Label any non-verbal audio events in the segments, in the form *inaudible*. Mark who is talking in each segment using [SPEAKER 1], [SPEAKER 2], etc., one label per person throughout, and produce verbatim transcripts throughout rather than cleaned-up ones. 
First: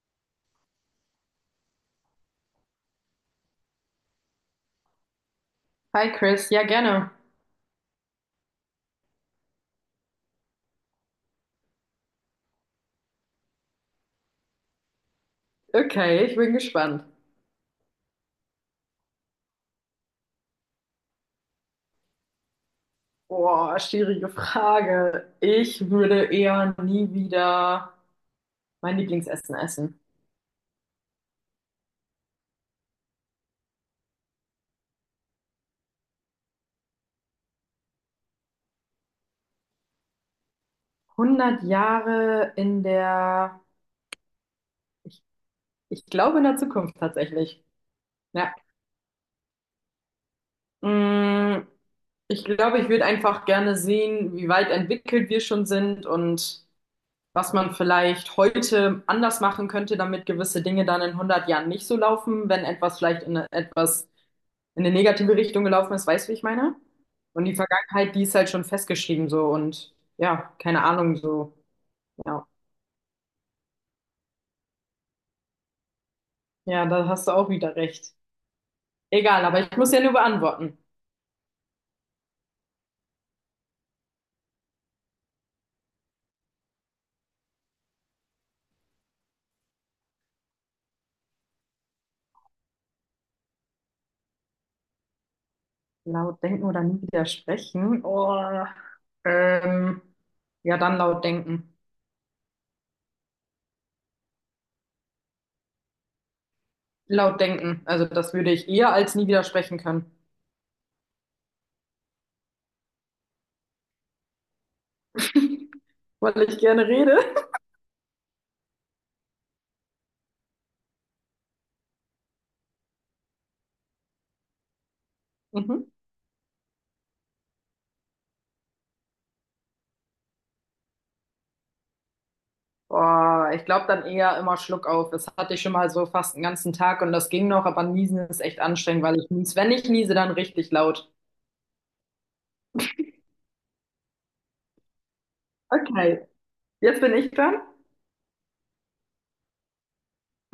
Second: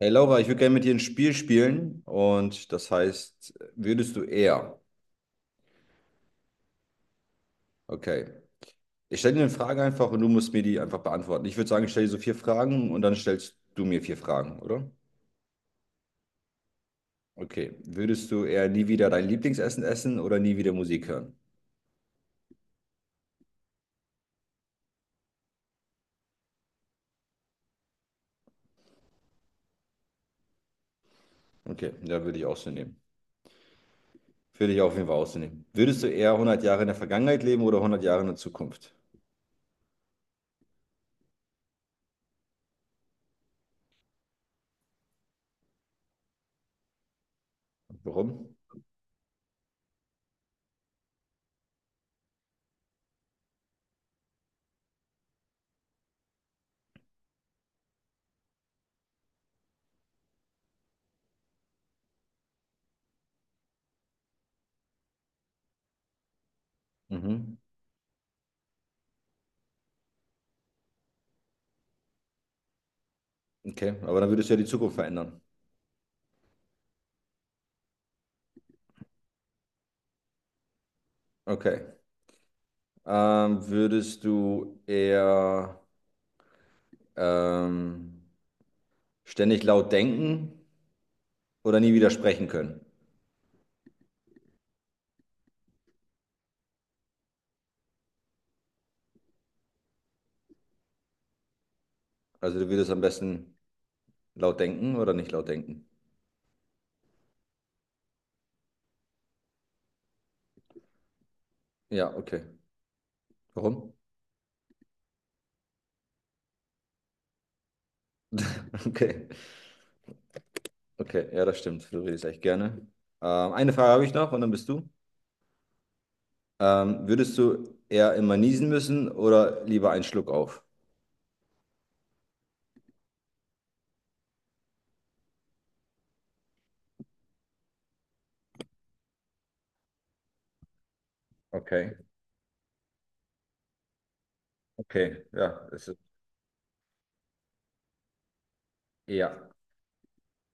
[SPEAKER 1] Hey Laura, ich würde gerne mit dir ein Spiel spielen und das heißt, würdest du eher?
[SPEAKER 2] Hi Chris, ja gerne.
[SPEAKER 1] Okay. Ich stelle dir eine Frage einfach und du musst mir die einfach beantworten. Ich würde sagen, ich stelle dir so vier Fragen und dann stellst du mir vier Fragen, oder?
[SPEAKER 2] Okay, ich bin gespannt.
[SPEAKER 1] Okay. Würdest du eher nie wieder dein Lieblingsessen essen oder nie wieder Musik hören?
[SPEAKER 2] Boah, schwierige Frage. Ich würde eher nie wieder mein Lieblingsessen essen.
[SPEAKER 1] Okay, ja, würde ich auch so nehmen. Würde ich auf jeden Fall auch so nehmen. Würdest du eher hundert Jahre in der Vergangenheit leben oder hundert Jahre in der Zukunft?
[SPEAKER 2] hundert Jahre in der, ich, ich glaube in der Zukunft tatsächlich. Ja.
[SPEAKER 1] Warum?
[SPEAKER 2] Mm, ich glaube, ich würde einfach gerne sehen, wie weit entwickelt wir schon sind und was man vielleicht heute anders machen könnte, damit gewisse Dinge dann in hundert Jahren nicht so laufen, wenn etwas vielleicht in etwas in eine negative Richtung gelaufen ist, weißt du, wie ich meine? Und die
[SPEAKER 1] Mhm.
[SPEAKER 2] Vergangenheit, die ist halt schon festgeschrieben so und ja, keine Ahnung so. Ja,
[SPEAKER 1] Okay, aber dann würdest du ja die Zukunft verändern.
[SPEAKER 2] ja, da hast du auch wieder recht. Egal, aber ich muss ja nur beantworten.
[SPEAKER 1] Okay. Ähm, würdest du eher Ähm, ständig laut denken oder nie wieder sprechen können.
[SPEAKER 2] Laut denken oder nie wieder sprechen? Oh, ähm, ja, dann laut denken.
[SPEAKER 1] Also du würdest am besten laut denken oder nicht laut denken.
[SPEAKER 2] Laut denken. Also das würde ich eher als nie wieder sprechen können,
[SPEAKER 1] Ja, okay. Warum? *laughs*
[SPEAKER 2] weil ich gerne rede.
[SPEAKER 1] Okay, okay, ja, das stimmt. Du redest echt gerne. Ähm, eine Frage habe ich noch und dann bist du.
[SPEAKER 2] Mhm.
[SPEAKER 1] Ähm, würdest du eher immer niesen müssen oder lieber einen Schluck auf?
[SPEAKER 2] Boah, ich glaube dann eher immer Schluck auf. Das hatte ich schon mal so fast einen ganzen Tag und das ging noch, aber Niesen ist echt anstrengend, weil ich nies. Wenn ich niese, dann richtig laut.
[SPEAKER 1] Okay, okay, ja, es ist
[SPEAKER 2] Okay, jetzt bin ich dran.
[SPEAKER 1] eher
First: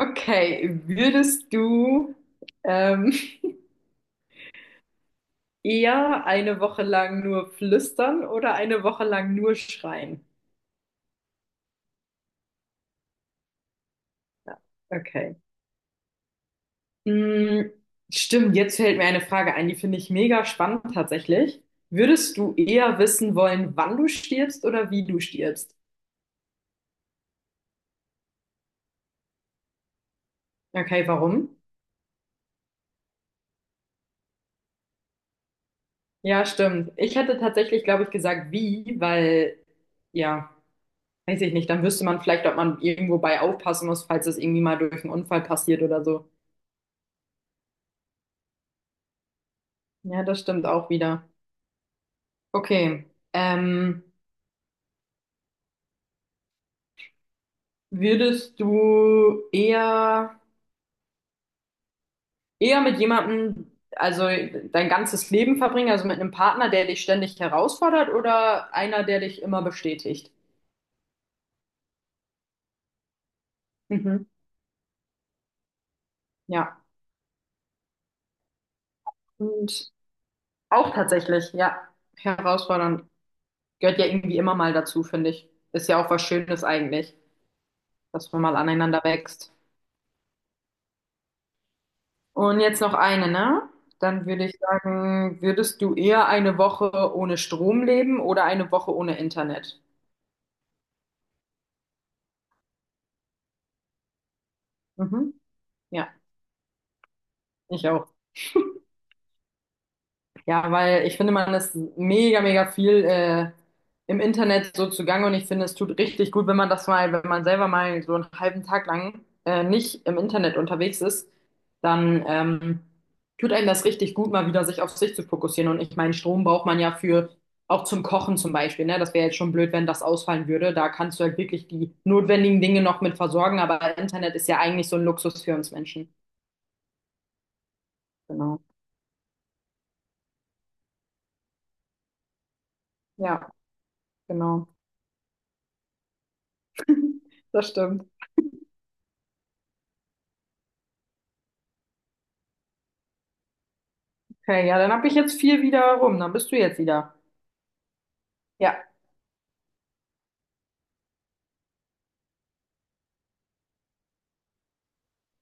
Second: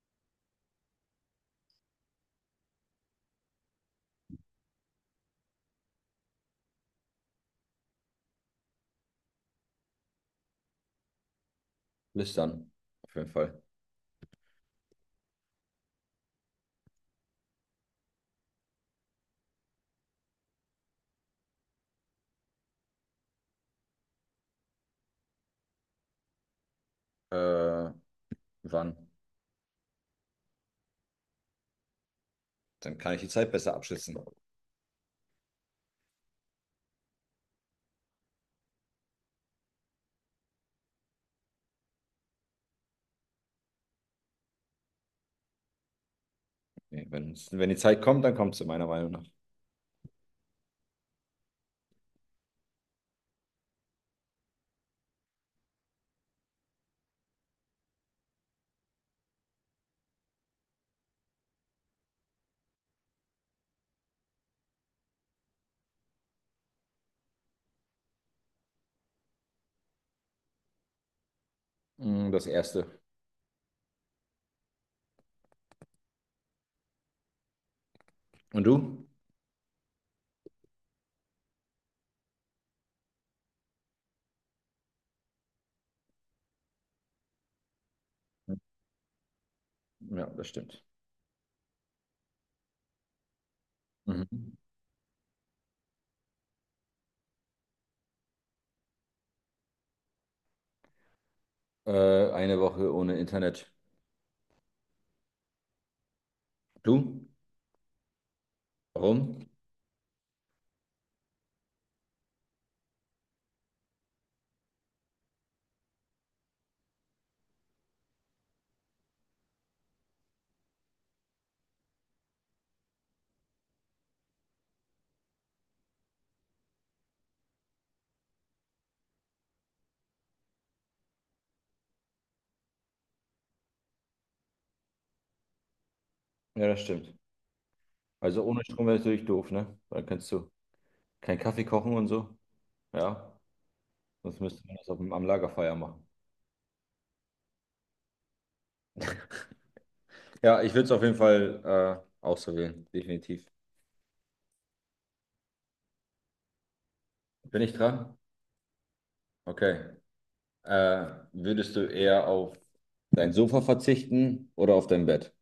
[SPEAKER 2] Okay, würdest du ähm, *laughs* eher eine Woche lang nur flüstern oder eine Woche lang nur schreien?
[SPEAKER 1] lüstern, auf jeden Fall.
[SPEAKER 2] Ja, okay. Hm, stimmt, jetzt fällt mir eine Frage ein, die finde ich mega spannend tatsächlich. Würdest du eher wissen wollen, wann du stirbst oder wie du stirbst?
[SPEAKER 1] Äh, wann?
[SPEAKER 2] Okay, warum?
[SPEAKER 1] Dann kann ich die Zeit besser abschätzen.
[SPEAKER 2] Ja, stimmt. Ich hätte tatsächlich, glaube ich, gesagt, wie, weil, ja, weiß ich nicht, dann wüsste man vielleicht, ob man irgendwo bei aufpassen muss, falls es irgendwie mal durch einen Unfall passiert oder so.
[SPEAKER 1] Nee, wenn, wenn die Zeit kommt, dann kommt sie meiner Meinung nach.
[SPEAKER 2] Ja, das stimmt auch wieder. Okay. Ähm, würdest du eher, eher mit jemandem, also dein ganzes Leben verbringen, also mit einem Partner, der dich ständig herausfordert oder einer, der dich immer bestätigt?
[SPEAKER 1] Mm, Das erste.
[SPEAKER 2] Mhm. Ja.
[SPEAKER 1] Und du?
[SPEAKER 2] Und auch tatsächlich, ja, herausfordernd. Gehört ja irgendwie immer mal dazu, finde ich. Ist ja auch was Schönes eigentlich, dass man mal aneinander wächst.
[SPEAKER 1] Ja, das stimmt.
[SPEAKER 2] Und jetzt noch eine, ne? Dann würde
[SPEAKER 1] Mhm.
[SPEAKER 2] ich sagen, würdest du eher eine Woche ohne Strom leben oder eine Woche ohne Internet?
[SPEAKER 1] Äh, eine Woche ohne Internet.
[SPEAKER 2] Mhm. Ja,
[SPEAKER 1] Du?
[SPEAKER 2] ich auch.
[SPEAKER 1] Warum?
[SPEAKER 2] Ja, weil ich finde, man ist mega, mega viel äh, im Internet so zugange und ich finde, es tut richtig gut, wenn man das mal, wenn man selber mal so einen halben Tag lang äh, nicht im Internet unterwegs ist, dann ähm, tut einem das richtig gut, mal wieder sich auf sich zu fokussieren. Und ich meine, Strom braucht man ja für auch zum Kochen zum Beispiel, ne? Das wäre jetzt schon blöd, wenn das ausfallen würde. Da kannst du halt wirklich die notwendigen Dinge noch mit versorgen, aber Internet ist ja eigentlich so ein Luxus für uns Menschen.
[SPEAKER 1] Ja, das stimmt. Also
[SPEAKER 2] Genau.
[SPEAKER 1] ohne Strom wäre natürlich doof, ne? Dann kannst du keinen Kaffee kochen und so. Ja,
[SPEAKER 2] Ja,
[SPEAKER 1] sonst müsste
[SPEAKER 2] genau.
[SPEAKER 1] man das auf, dem- am Lagerfeuer machen.
[SPEAKER 2] Das stimmt.
[SPEAKER 1] Ja, ich würde es auf jeden Fall äh, auch so wählen, definitiv.
[SPEAKER 2] Okay, ja, dann habe ich jetzt vier wieder rum. Dann bist du jetzt wieder.
[SPEAKER 1] Bin ich dran?
[SPEAKER 2] Ja,
[SPEAKER 1] Okay. Äh, würdest du eher auf dein Sofa verzichten oder auf dein Bett?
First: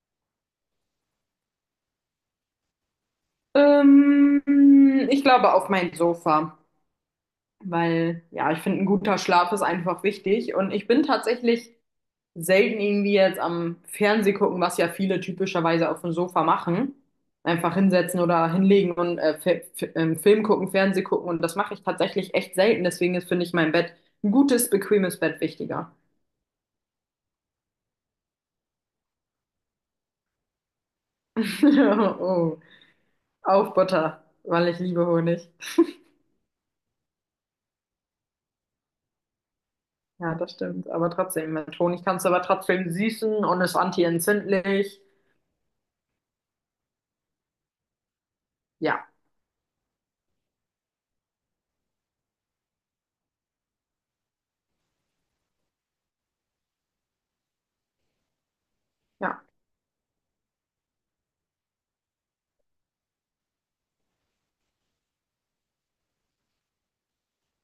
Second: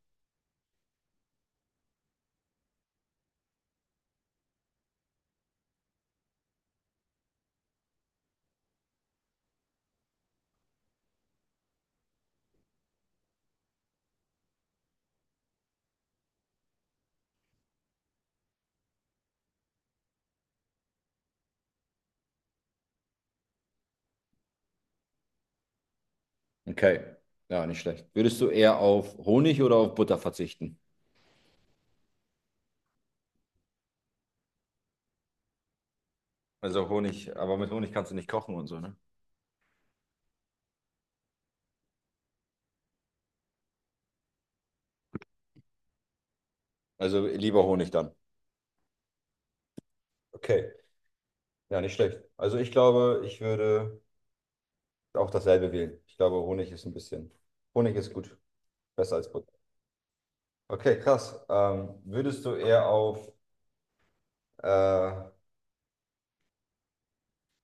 [SPEAKER 2] ähm, ich glaube auf mein Sofa, weil ja, ich finde, ein guter Schlaf ist einfach wichtig und ich bin tatsächlich selten irgendwie jetzt am Fernseh gucken, was ja viele typischerweise auf dem Sofa machen. Einfach hinsetzen oder hinlegen und äh, Fi- Fi- ähm, Film gucken, Fernseh gucken und das mache ich tatsächlich echt selten. Deswegen ist, finde ich, mein Bett ein gutes, bequemes Bett wichtiger.
[SPEAKER 1] Okay. Ja, nicht schlecht. Würdest du eher auf Honig oder auf Butter verzichten?
[SPEAKER 2] *laughs* Oh, auf Butter, weil ich liebe Honig.
[SPEAKER 1] Also Honig, aber mit Honig kannst du nicht kochen und so, ne?
[SPEAKER 2] Ja, das stimmt. Aber trotzdem, mit Honig kannst du aber trotzdem süßen und ist anti entzündlich.
[SPEAKER 1] Also lieber Honig dann.
[SPEAKER 2] Ja,
[SPEAKER 1] Okay, ja, nicht schlecht. Also ich glaube, ich würde auch dasselbe wählen. Ich glaube, Honig ist ein bisschen, Honig ist gut, besser als
[SPEAKER 2] ja.
[SPEAKER 1] Butter. Okay, krass. Ähm, würdest du eher auf äh,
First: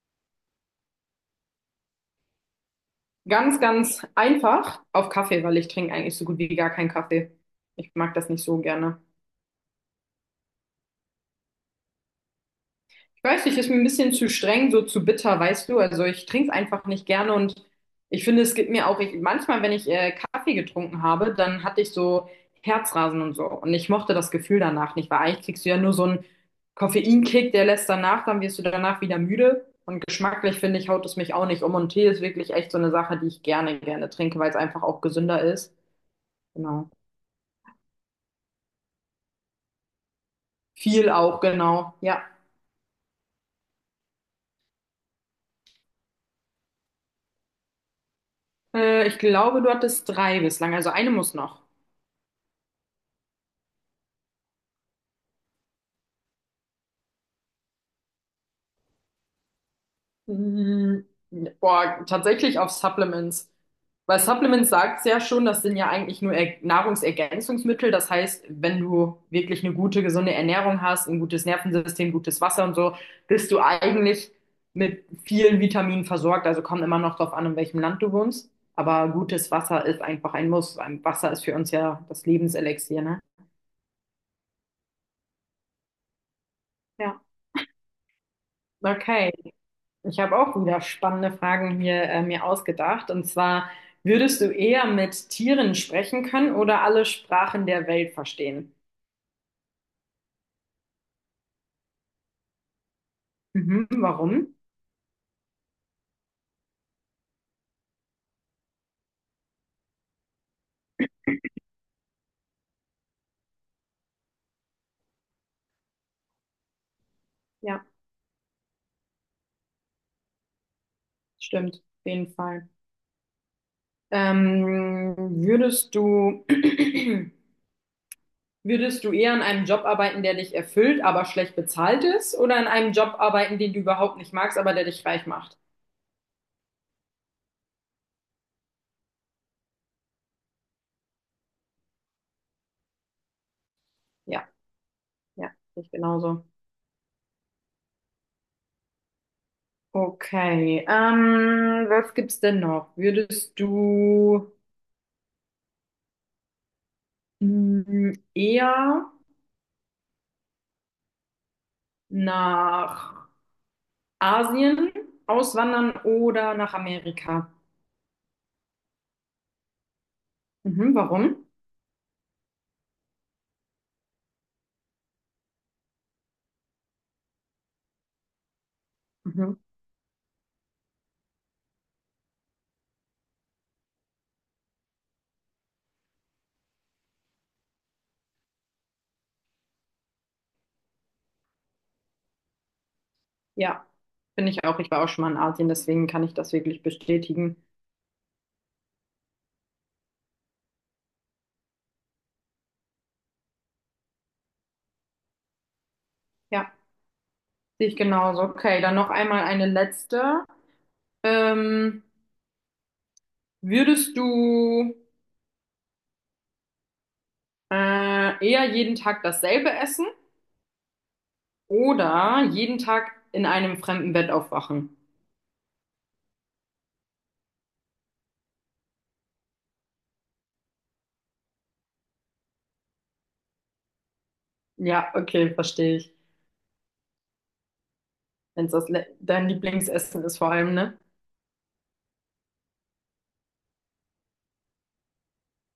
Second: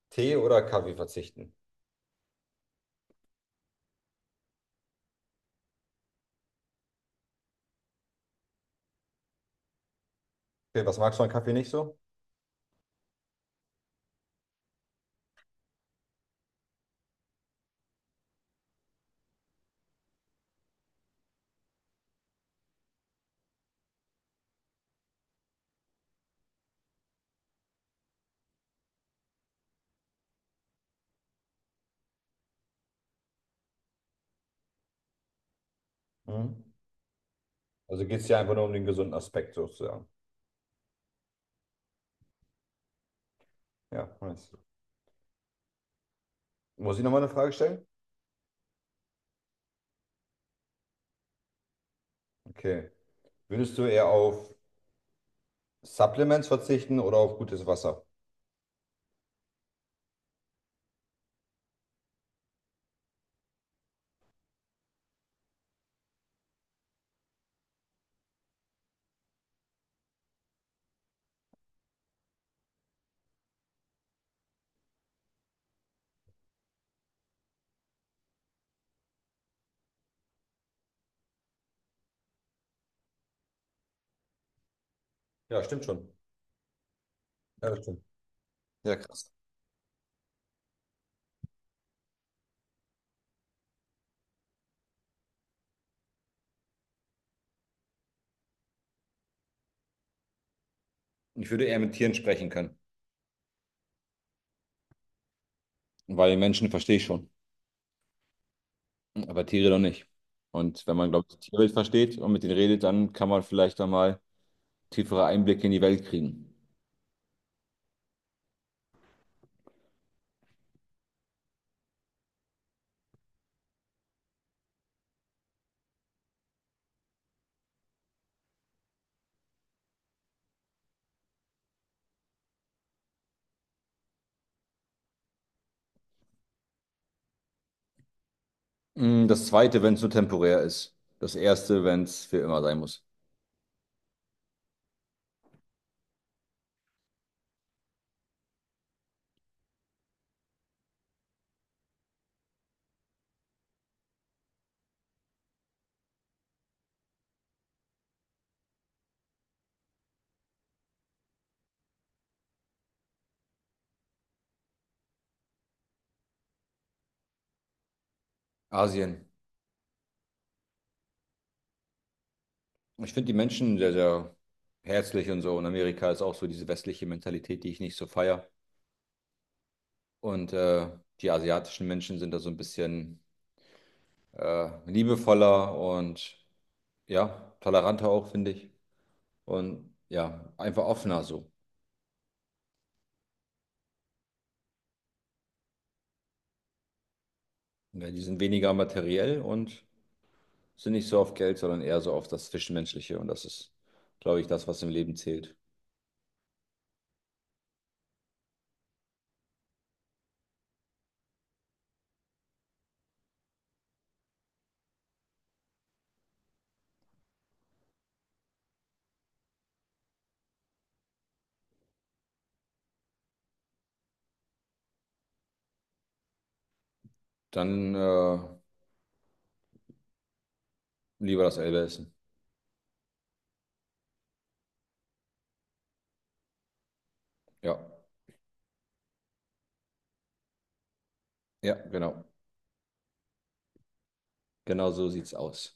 [SPEAKER 1] Tee oder Kaffee verzichten?
[SPEAKER 2] Ganz, ganz einfach auf Kaffee, weil ich trinke eigentlich so gut wie gar keinen Kaffee. Ich mag das nicht so gerne.
[SPEAKER 1] Okay, was magst du an Kaffee nicht so?
[SPEAKER 2] Ich weiß nicht, ist mir ein bisschen zu streng, so zu bitter, weißt du? Also ich trinke es einfach nicht gerne und ich finde, es gibt mir auch, ich, manchmal, wenn ich äh, Kaffee getrunken habe, dann hatte ich so Herzrasen und so. Und ich mochte das Gefühl danach nicht, weil eigentlich kriegst du ja nur so einen Koffeinkick, der lässt danach, dann wirst du danach wieder müde. Und geschmacklich finde ich, haut es mich auch nicht um. Und Tee ist wirklich echt so eine Sache, die ich gerne, gerne trinke, weil es einfach auch gesünder ist.
[SPEAKER 1] Mhm.
[SPEAKER 2] Genau.
[SPEAKER 1] Also geht es dir einfach nur um den gesunden Aspekt sozusagen.
[SPEAKER 2] Viel auch, genau. Ja.
[SPEAKER 1] Ja, nice. Muss ich nochmal eine Frage stellen?
[SPEAKER 2] Äh, ich glaube, du hattest drei bislang, also eine muss noch.
[SPEAKER 1] Okay. Würdest du eher auf Supplements verzichten oder auf gutes Wasser?
[SPEAKER 2] Mm, boah, tatsächlich auf Supplements. Weil Supplements sagt ja schon, das sind ja eigentlich nur Er Nahrungsergänzungsmittel. Das heißt, wenn du wirklich eine gute, gesunde Ernährung hast, ein gutes Nervensystem, gutes Wasser und so, bist du eigentlich mit vielen Vitaminen versorgt. Also kommt immer noch drauf an, in welchem Land du wohnst. Aber gutes Wasser ist einfach ein Muss. Ein Wasser ist für uns ja das Lebenselixier, ne?
[SPEAKER 1] Ja, stimmt schon.
[SPEAKER 2] Ja.
[SPEAKER 1] Ja, das stimmt. Ja, krass.
[SPEAKER 2] Okay. Ich habe auch wieder spannende Fragen hier äh, mir ausgedacht. Und zwar, würdest du eher mit Tieren sprechen können oder alle Sprachen der Welt verstehen?
[SPEAKER 1] Ich würde eher mit Tieren sprechen können,
[SPEAKER 2] Mhm, warum?
[SPEAKER 1] weil Menschen verstehe ich schon, aber Tiere doch nicht. Und wenn man, glaube ich, die Tierwelt versteht und mit denen redet, dann kann man vielleicht einmal tiefere Einblicke in die Welt kriegen.
[SPEAKER 2] Ja, stimmt, auf jeden Fall. Ähm, würdest du, *clears throat* würdest du eher in einem Job arbeiten, der dich erfüllt, aber schlecht bezahlt ist, oder in einem Job arbeiten, den du überhaupt nicht magst, aber der dich reich macht?
[SPEAKER 1] Mm, Das Zweite, wenn es nur temporär ist. Das Erste, wenn es für immer sein muss.
[SPEAKER 2] Ja, ja, sehe ich genauso. Okay, ähm, was gibt's denn noch? Würdest du, mm, eher nach Asien auswandern oder nach Amerika.
[SPEAKER 1] Asien.
[SPEAKER 2] Mhm, warum?
[SPEAKER 1] Ich finde die Menschen sehr, sehr herzlich und so. Und Amerika ist auch so diese westliche Mentalität, die ich nicht so feiere.
[SPEAKER 2] Mhm.
[SPEAKER 1] Und äh, die asiatischen Menschen sind da so ein bisschen äh, liebevoller und ja, toleranter auch, finde ich. Und ja, einfach offener so.
[SPEAKER 2] Ja, finde ich auch. Ich war auch schon mal in Asien, deswegen kann ich das wirklich bestätigen.
[SPEAKER 1] Ja, die sind weniger materiell und sind nicht so auf Geld, sondern eher so auf das Zwischenmenschliche und das ist, glaube ich, das, was im Leben zählt.
[SPEAKER 2] Ja, sehe ich genauso. Okay, dann noch einmal eine letzte. Ähm, würdest du äh, eher jeden Tag dasselbe essen oder jeden Tag in einem fremden Bett aufwachen?
[SPEAKER 1] Dann äh, lieber das Elbe essen.
[SPEAKER 2] Ja, okay, verstehe ich.
[SPEAKER 1] Ja,
[SPEAKER 2] Wenn es das Le- dein Lieblingsessen ist vor allem, ne?
[SPEAKER 1] ja, genau. Genau so sieht's aus.